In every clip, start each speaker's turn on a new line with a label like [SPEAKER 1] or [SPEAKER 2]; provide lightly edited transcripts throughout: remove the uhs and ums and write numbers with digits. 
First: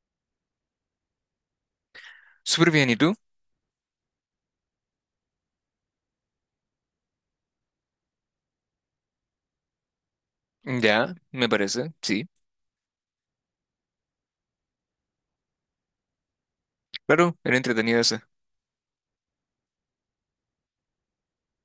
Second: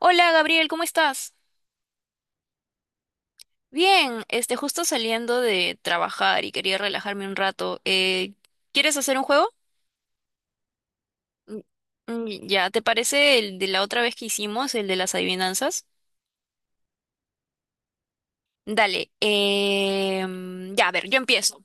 [SPEAKER 1] Hola Gabriel, ¿cómo estás?
[SPEAKER 2] Súper bien, ¿y tú?
[SPEAKER 1] Bien, este, justo saliendo de trabajar y quería relajarme un rato. ¿Quieres hacer un juego?
[SPEAKER 2] Ya, me
[SPEAKER 1] Mm,
[SPEAKER 2] parece, sí.
[SPEAKER 1] mm, ya, ¿te parece el de la otra vez que hicimos, el de las adivinanzas?
[SPEAKER 2] Claro, era entretenida esa.
[SPEAKER 1] Dale, mm, ya, a ver, yo empiezo.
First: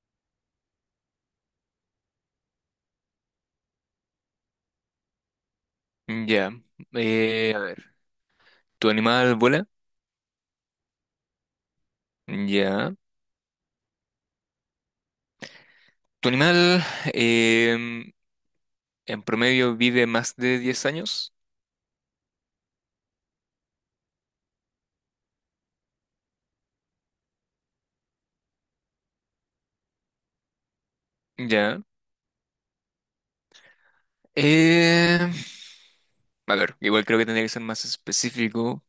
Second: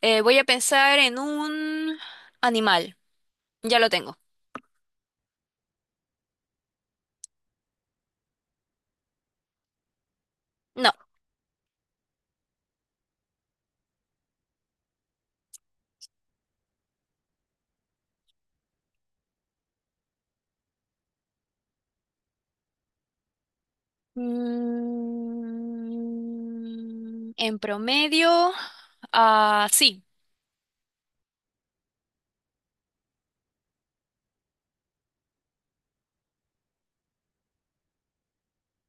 [SPEAKER 1] Voy a pensar en un animal. Ya lo tengo.
[SPEAKER 2] Ya. A ver, ¿tu animal vuela?
[SPEAKER 1] No.
[SPEAKER 2] Ya. ¿Tu animal em, en promedio vive más de 10 años?
[SPEAKER 1] Mm, en promedio, ah, sí.
[SPEAKER 2] Ya. Eh, a ver, igual creo que tendría que ser más específico.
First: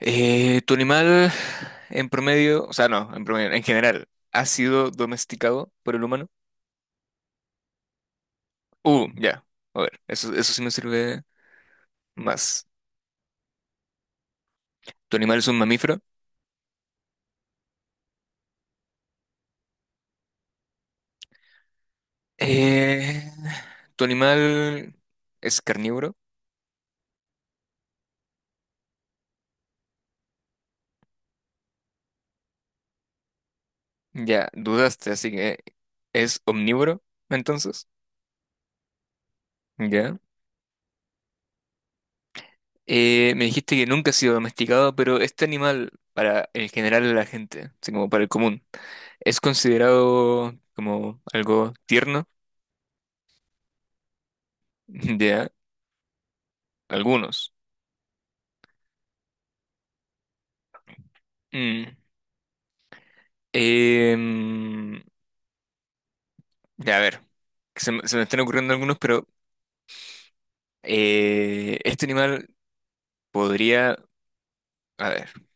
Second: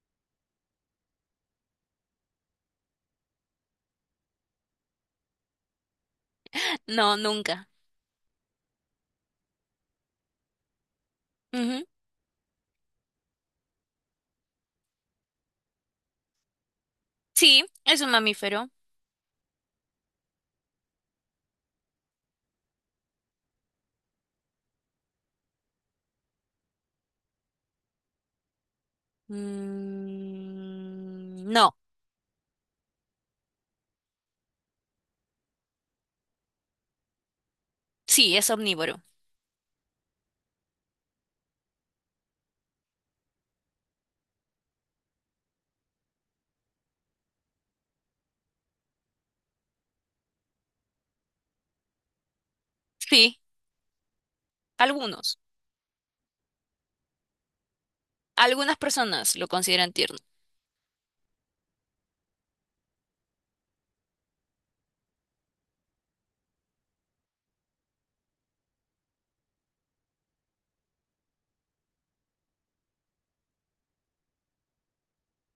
[SPEAKER 2] ¿Tu animal en promedio, o sea, no, en promedio, en general, ha sido domesticado por el humano?
[SPEAKER 1] No, nunca.
[SPEAKER 2] Ya. A ver, eso sí me sirve
[SPEAKER 1] Ujú.
[SPEAKER 2] más. ¿Tu animal es un mamífero?
[SPEAKER 1] Sí, es un mamífero.
[SPEAKER 2] Eh, ¿Tu animal es carnívoro?
[SPEAKER 1] Mm, no,
[SPEAKER 2] Ya, dudaste, así que es omnívoro, entonces.
[SPEAKER 1] sí, es omnívoro.
[SPEAKER 2] Ya. Me dijiste que nunca ha sido domesticado, pero este animal, para el general de la gente, así como para el común, es considerado como algo tierno.
[SPEAKER 1] Sí, algunos.
[SPEAKER 2] Ya, algunos.
[SPEAKER 1] Algunas personas lo consideran tierno.
[SPEAKER 2] Mm. Em, ya, a ver, que se me están ocurriendo algunos, pero este animal podría... A ver.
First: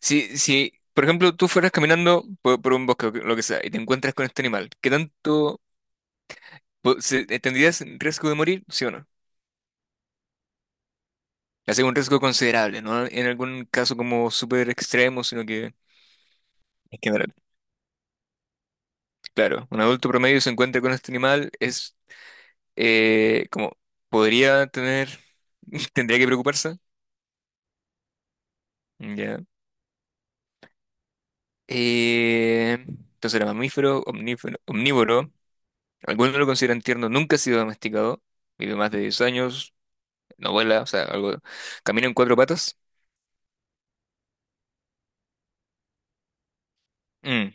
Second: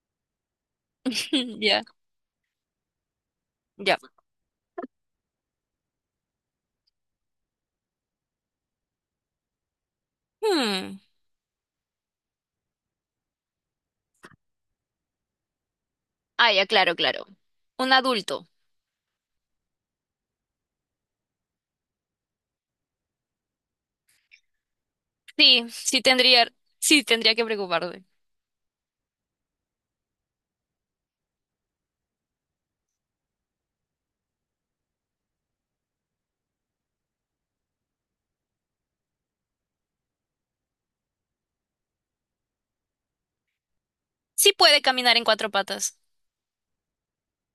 [SPEAKER 2] Si, por ejemplo, tú fueras
[SPEAKER 1] Ya,
[SPEAKER 2] caminando por un bosque o lo que sea y te
[SPEAKER 1] ya.
[SPEAKER 2] encuentras con este animal, ¿qué tanto tendrías riesgo de morir? ¿Sí o no?
[SPEAKER 1] Hmm.
[SPEAKER 2] Hace un riesgo considerable, no en algún caso como súper extremo, sino que
[SPEAKER 1] Ah, ya, claro,
[SPEAKER 2] en
[SPEAKER 1] claro.
[SPEAKER 2] general.
[SPEAKER 1] Un adulto.
[SPEAKER 2] Claro, un adulto promedio se encuentra con este animal, es como podría tener,
[SPEAKER 1] Sí, sí
[SPEAKER 2] tendría que
[SPEAKER 1] tendría,
[SPEAKER 2] preocuparse.
[SPEAKER 1] sí tendría que preocuparme.
[SPEAKER 2] Ya. Entonces era mamífero, omnívoro. Algunos lo consideran tierno, nunca ha sido domesticado. Vive más de 10 años, no vuela, o sea, algo. Camina en cuatro patas.
[SPEAKER 1] Sí puede caminar en cuatro patas.
[SPEAKER 2] Mm.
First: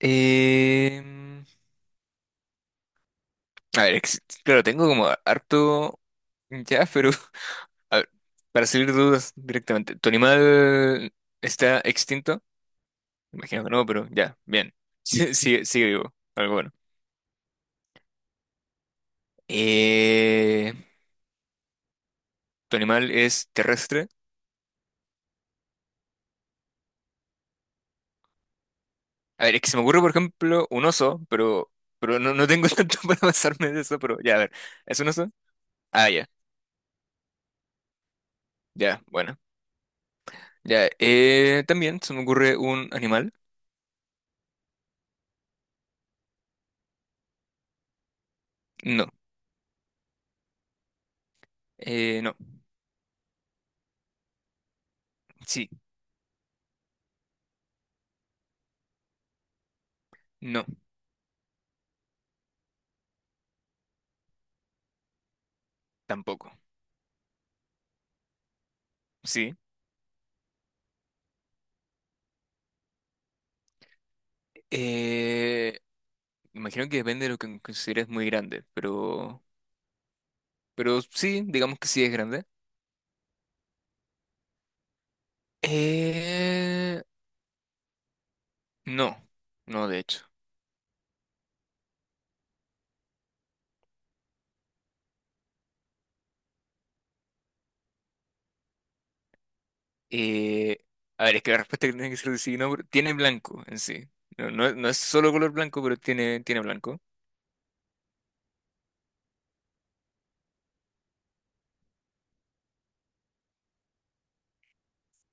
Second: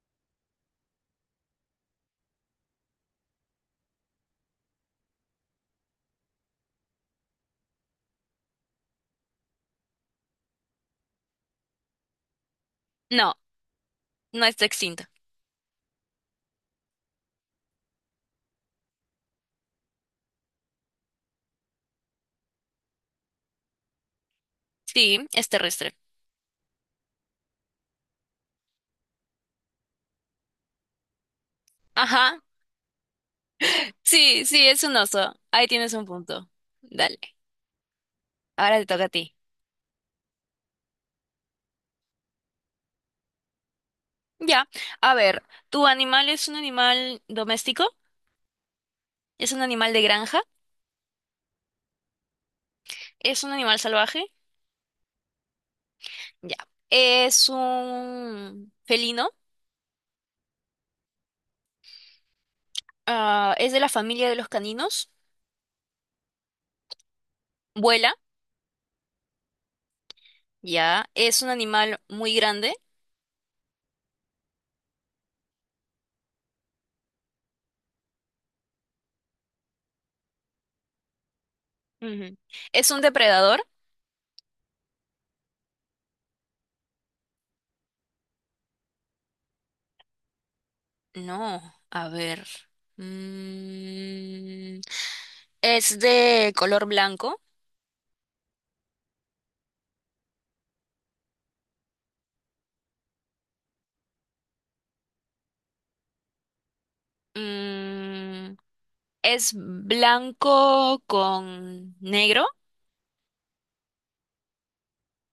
[SPEAKER 2] Em, a ver, claro, tengo como harto ya, pero a ver, para salir de dudas directamente, ¿tu animal está extinto?
[SPEAKER 1] No,
[SPEAKER 2] Imagino que no, pero ya,
[SPEAKER 1] no está
[SPEAKER 2] bien.
[SPEAKER 1] extinto.
[SPEAKER 2] Sí, sigue vivo, algo bueno. Eh, ¿Tu animal es terrestre?
[SPEAKER 1] Sí, es terrestre.
[SPEAKER 2] A ver, es que se me ocurre, por ejemplo, un oso, pero, no,
[SPEAKER 1] Ajá.
[SPEAKER 2] no tengo tanto para pasarme de eso, pero ya, a
[SPEAKER 1] Sí,
[SPEAKER 2] ver,
[SPEAKER 1] sí, es un
[SPEAKER 2] ¿es un oso?
[SPEAKER 1] oso. Ahí tienes un
[SPEAKER 2] Ah, ya,
[SPEAKER 1] punto. Dale. Ahora te
[SPEAKER 2] ya,
[SPEAKER 1] toca a ti.
[SPEAKER 2] bueno. Ya, también se me ocurre un animal.
[SPEAKER 1] Ya. A ver, ¿tu animal es un animal doméstico?
[SPEAKER 2] No.
[SPEAKER 1] ¿Es un animal de granja?
[SPEAKER 2] No.
[SPEAKER 1] ¿Es un animal salvaje?
[SPEAKER 2] Sí.
[SPEAKER 1] Ya. ¿Es un felino?
[SPEAKER 2] No.
[SPEAKER 1] Ah, ¿es de la familia de los caninos?
[SPEAKER 2] Tampoco.
[SPEAKER 1] ¿Vuela?
[SPEAKER 2] Sí.
[SPEAKER 1] Ya. ¿Es un animal muy grande?
[SPEAKER 2] Eh, Imagino que depende de lo que consideres muy grande, pero sí, digamos que sí es
[SPEAKER 1] Ujú.
[SPEAKER 2] grande.
[SPEAKER 1] ¿Es un depredador?
[SPEAKER 2] Eh, no. No, de hecho.
[SPEAKER 1] No. A ver. Mm, ¿Es de color blanco?
[SPEAKER 2] Eh, a ver, es que la respuesta que tiene que ser de sí, no, pero tiene blanco en sí. No, no, no es solo color blanco, pero tiene blanco.
[SPEAKER 1] Mm, ¿Es blanco con negro?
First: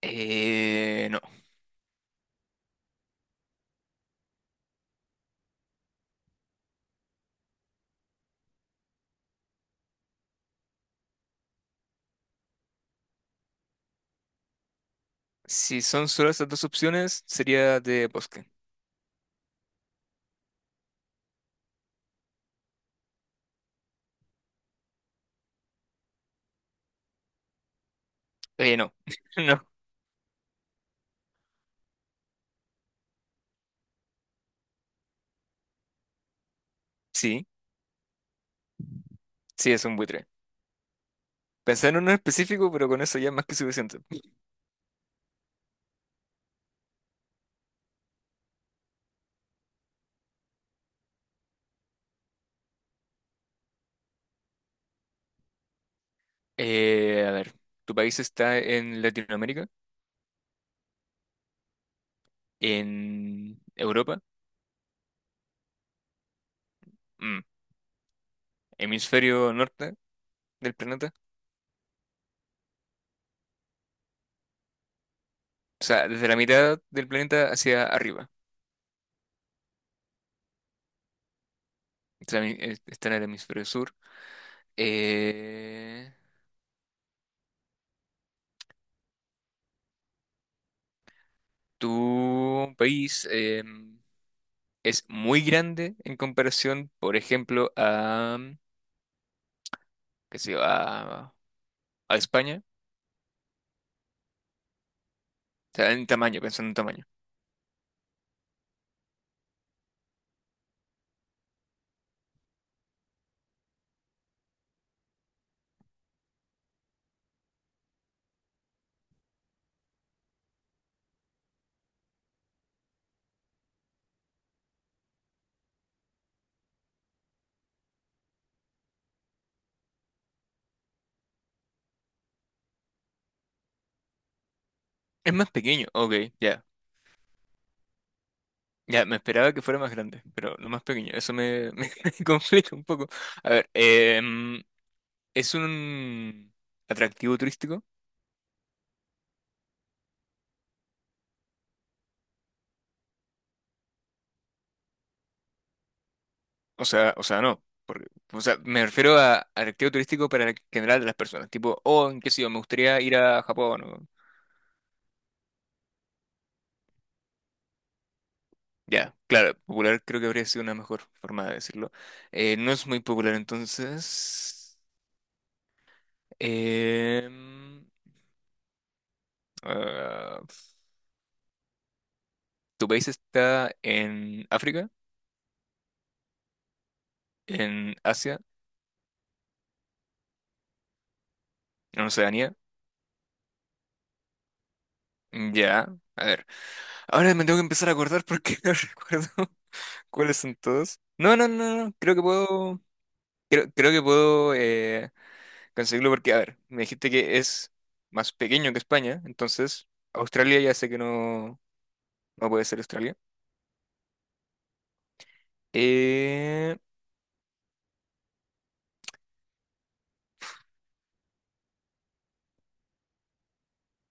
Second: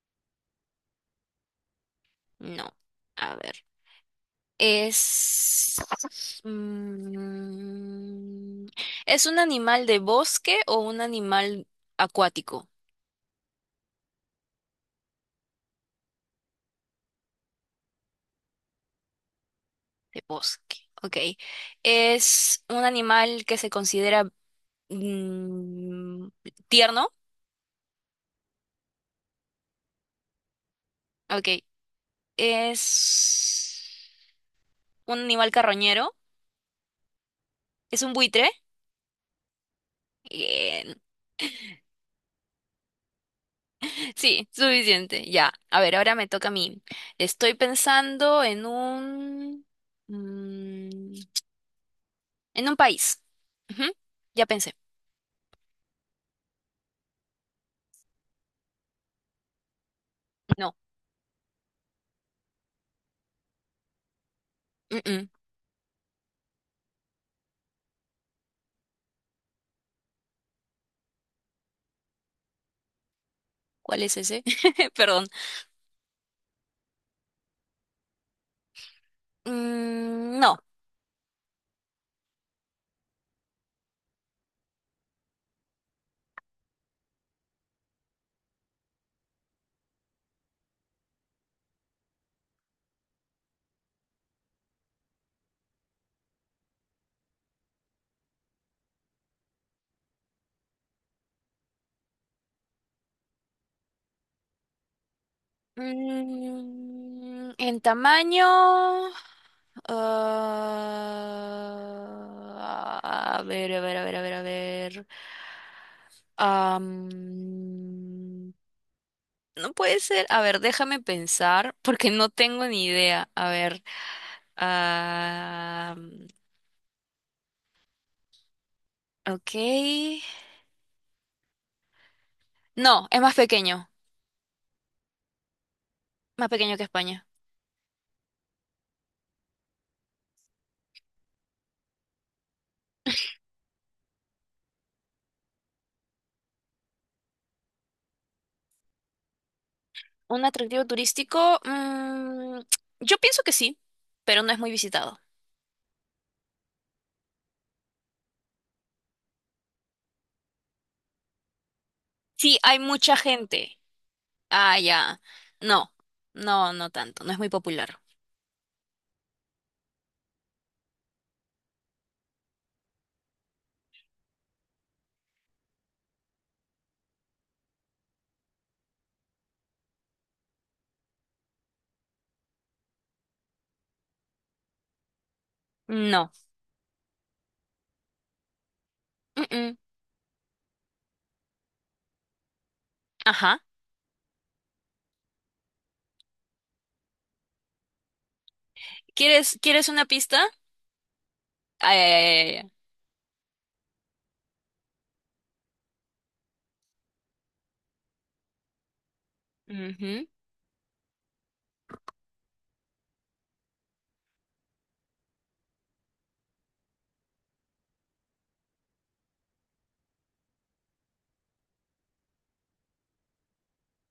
[SPEAKER 2] No.
[SPEAKER 1] No. A ver. Es... mm, ¿Es un animal de bosque o un animal acuático?
[SPEAKER 2] Si son solo esas dos opciones, sería de bosque.
[SPEAKER 1] De bosque, ok. ¿Es un animal que se considera mm, tierno?
[SPEAKER 2] No. No,
[SPEAKER 1] Ok. ¿Es un animal carroñero?
[SPEAKER 2] sí,
[SPEAKER 1] ¿Es un buitre?
[SPEAKER 2] sí, es un buitre.
[SPEAKER 1] Bien.
[SPEAKER 2] Pensé en uno en específico, pero con eso ya es más que suficiente.
[SPEAKER 1] Sí, suficiente. Ya. A ver, ahora me toca a mí. Estoy pensando mm, En un país. Ujú, ya pensé.
[SPEAKER 2] A ver, ¿tu país está en Latinoamérica?
[SPEAKER 1] No.
[SPEAKER 2] ¿En Europa?
[SPEAKER 1] Mm-mm.
[SPEAKER 2] Mm, ¿Hemisferio norte del planeta?
[SPEAKER 1] ¿Cuál es ese? Perdón.
[SPEAKER 2] O sea, desde la mitad del planeta hacia arriba.
[SPEAKER 1] Mm, no.
[SPEAKER 2] O sea, está en el hemisferio sur. Eh, ¿Tu país es muy grande en comparación, por ejemplo, a, qué sé yo, a España? O sea, en tamaño, pensando en tamaño.
[SPEAKER 1] En tamaño. Ah, a ver, a ver, a ver, a ver, a ver. Am, no puede ser. A ver, déjame pensar porque no tengo ni idea. A ver. am, ok. No, es más pequeño.
[SPEAKER 2] Es más pequeño, ok,
[SPEAKER 1] Más
[SPEAKER 2] ya.
[SPEAKER 1] pequeño que España.
[SPEAKER 2] Ya, me esperaba que fuera más grande, pero no más pequeño. Eso me, me complica un poco. A ver, ¿es un atractivo turístico?
[SPEAKER 1] ¿Un atractivo turístico? Yo pienso que sí, pero no es muy visitado.
[SPEAKER 2] O sea, no. Porque, o sea, me refiero a atractivo turístico para el general de las personas. Tipo, oh, en qué sé yo, me
[SPEAKER 1] Sí, hay
[SPEAKER 2] gustaría
[SPEAKER 1] mucha
[SPEAKER 2] ir a
[SPEAKER 1] gente.
[SPEAKER 2] Japón.
[SPEAKER 1] Ah, ya. No, no, no tanto. No es muy popular.
[SPEAKER 2] Ya, claro, popular creo que habría sido una mejor forma de decirlo. No es muy popular, entonces. em, ah, ¿Tu país está en África?
[SPEAKER 1] No.
[SPEAKER 2] ¿En Asia?
[SPEAKER 1] Mm-mm.
[SPEAKER 2] ¿En Oceanía?
[SPEAKER 1] Ajá.
[SPEAKER 2] Ya, a ver. Ahora me tengo que empezar a acordar porque no recuerdo
[SPEAKER 1] ¿Quieres una
[SPEAKER 2] cuáles
[SPEAKER 1] pista?
[SPEAKER 2] son todos. No, no, no, no.
[SPEAKER 1] Ay, ay,
[SPEAKER 2] Creo que
[SPEAKER 1] ay, ay,
[SPEAKER 2] puedo. Creo que puedo conseguirlo porque, a ver, me dijiste que es más pequeño que España, entonces
[SPEAKER 1] ay.
[SPEAKER 2] Australia ya sé que no, no puede ser Australia. Eh,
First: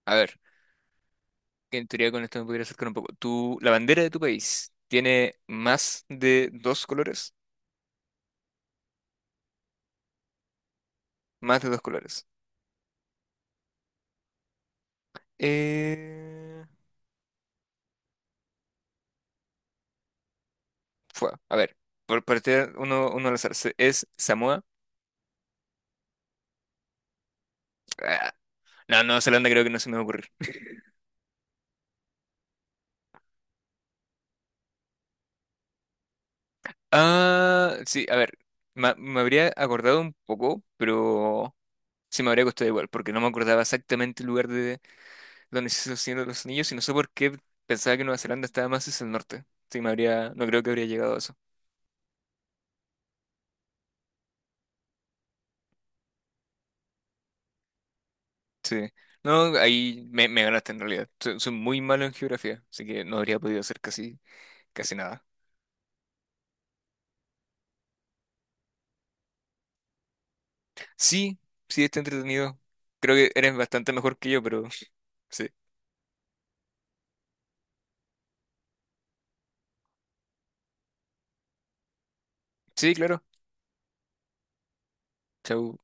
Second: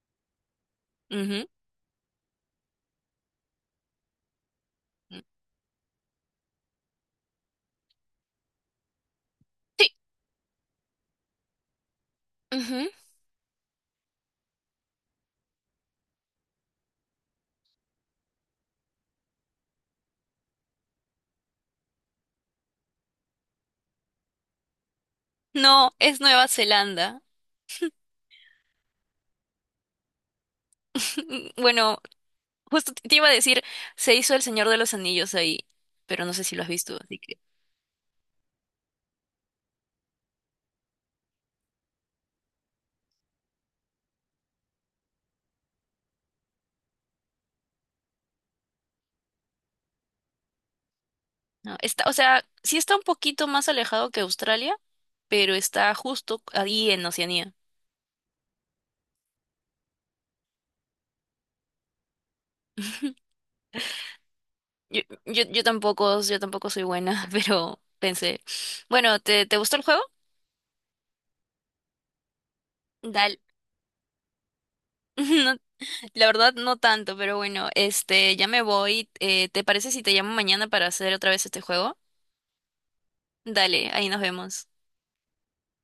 [SPEAKER 2] a ver,
[SPEAKER 1] Ujú,
[SPEAKER 2] que en teoría con esto me podría acercar un poco. La bandera de tu país
[SPEAKER 1] ujú.
[SPEAKER 2] tiene más de dos colores.
[SPEAKER 1] Sí.
[SPEAKER 2] Más de dos colores.
[SPEAKER 1] Ujú.
[SPEAKER 2] Eh, a ver, por partir uno al azar. ¿Es Samoa?
[SPEAKER 1] No, es Nueva Zelanda.
[SPEAKER 2] Ah, No, Nueva Zelanda creo que no se me va a ocurrir.
[SPEAKER 1] Bueno, justo te iba a decir, se hizo El Señor de los Anillos ahí, pero no sé si lo has visto, así que
[SPEAKER 2] Ah, sí, a ver. Me habría acordado un poco, pero sí me habría costado igual, porque no me acordaba exactamente el lugar de donde se hizo el Señor de los Anillos y no sé por qué pensaba que Nueva Zelanda estaba más hacia el norte. Sí, me habría, no creo que habría llegado a eso.
[SPEAKER 1] no. O sea, sí está un poquito más alejado que Australia, pero está justo ahí en Oceanía.
[SPEAKER 2] Sí. No, ahí me ganaste en realidad. Soy muy malo en geografía, así que no habría podido hacer casi, casi
[SPEAKER 1] Yo,
[SPEAKER 2] nada.
[SPEAKER 1] yo, yo tampoco, yo tampoco soy buena, pero pensé, bueno, ¿te gustó el juego?
[SPEAKER 2] Sí, sí, está entretenido. Creo que
[SPEAKER 1] Dale.
[SPEAKER 2] eres bastante mejor que yo, pero sí.
[SPEAKER 1] No, la verdad no tanto, pero bueno, este, ya me voy. ¿Te parece si te llamo mañana para hacer otra vez este juego?
[SPEAKER 2] Sí, claro.
[SPEAKER 1] Dale, ahí nos vemos.
[SPEAKER 2] Chau.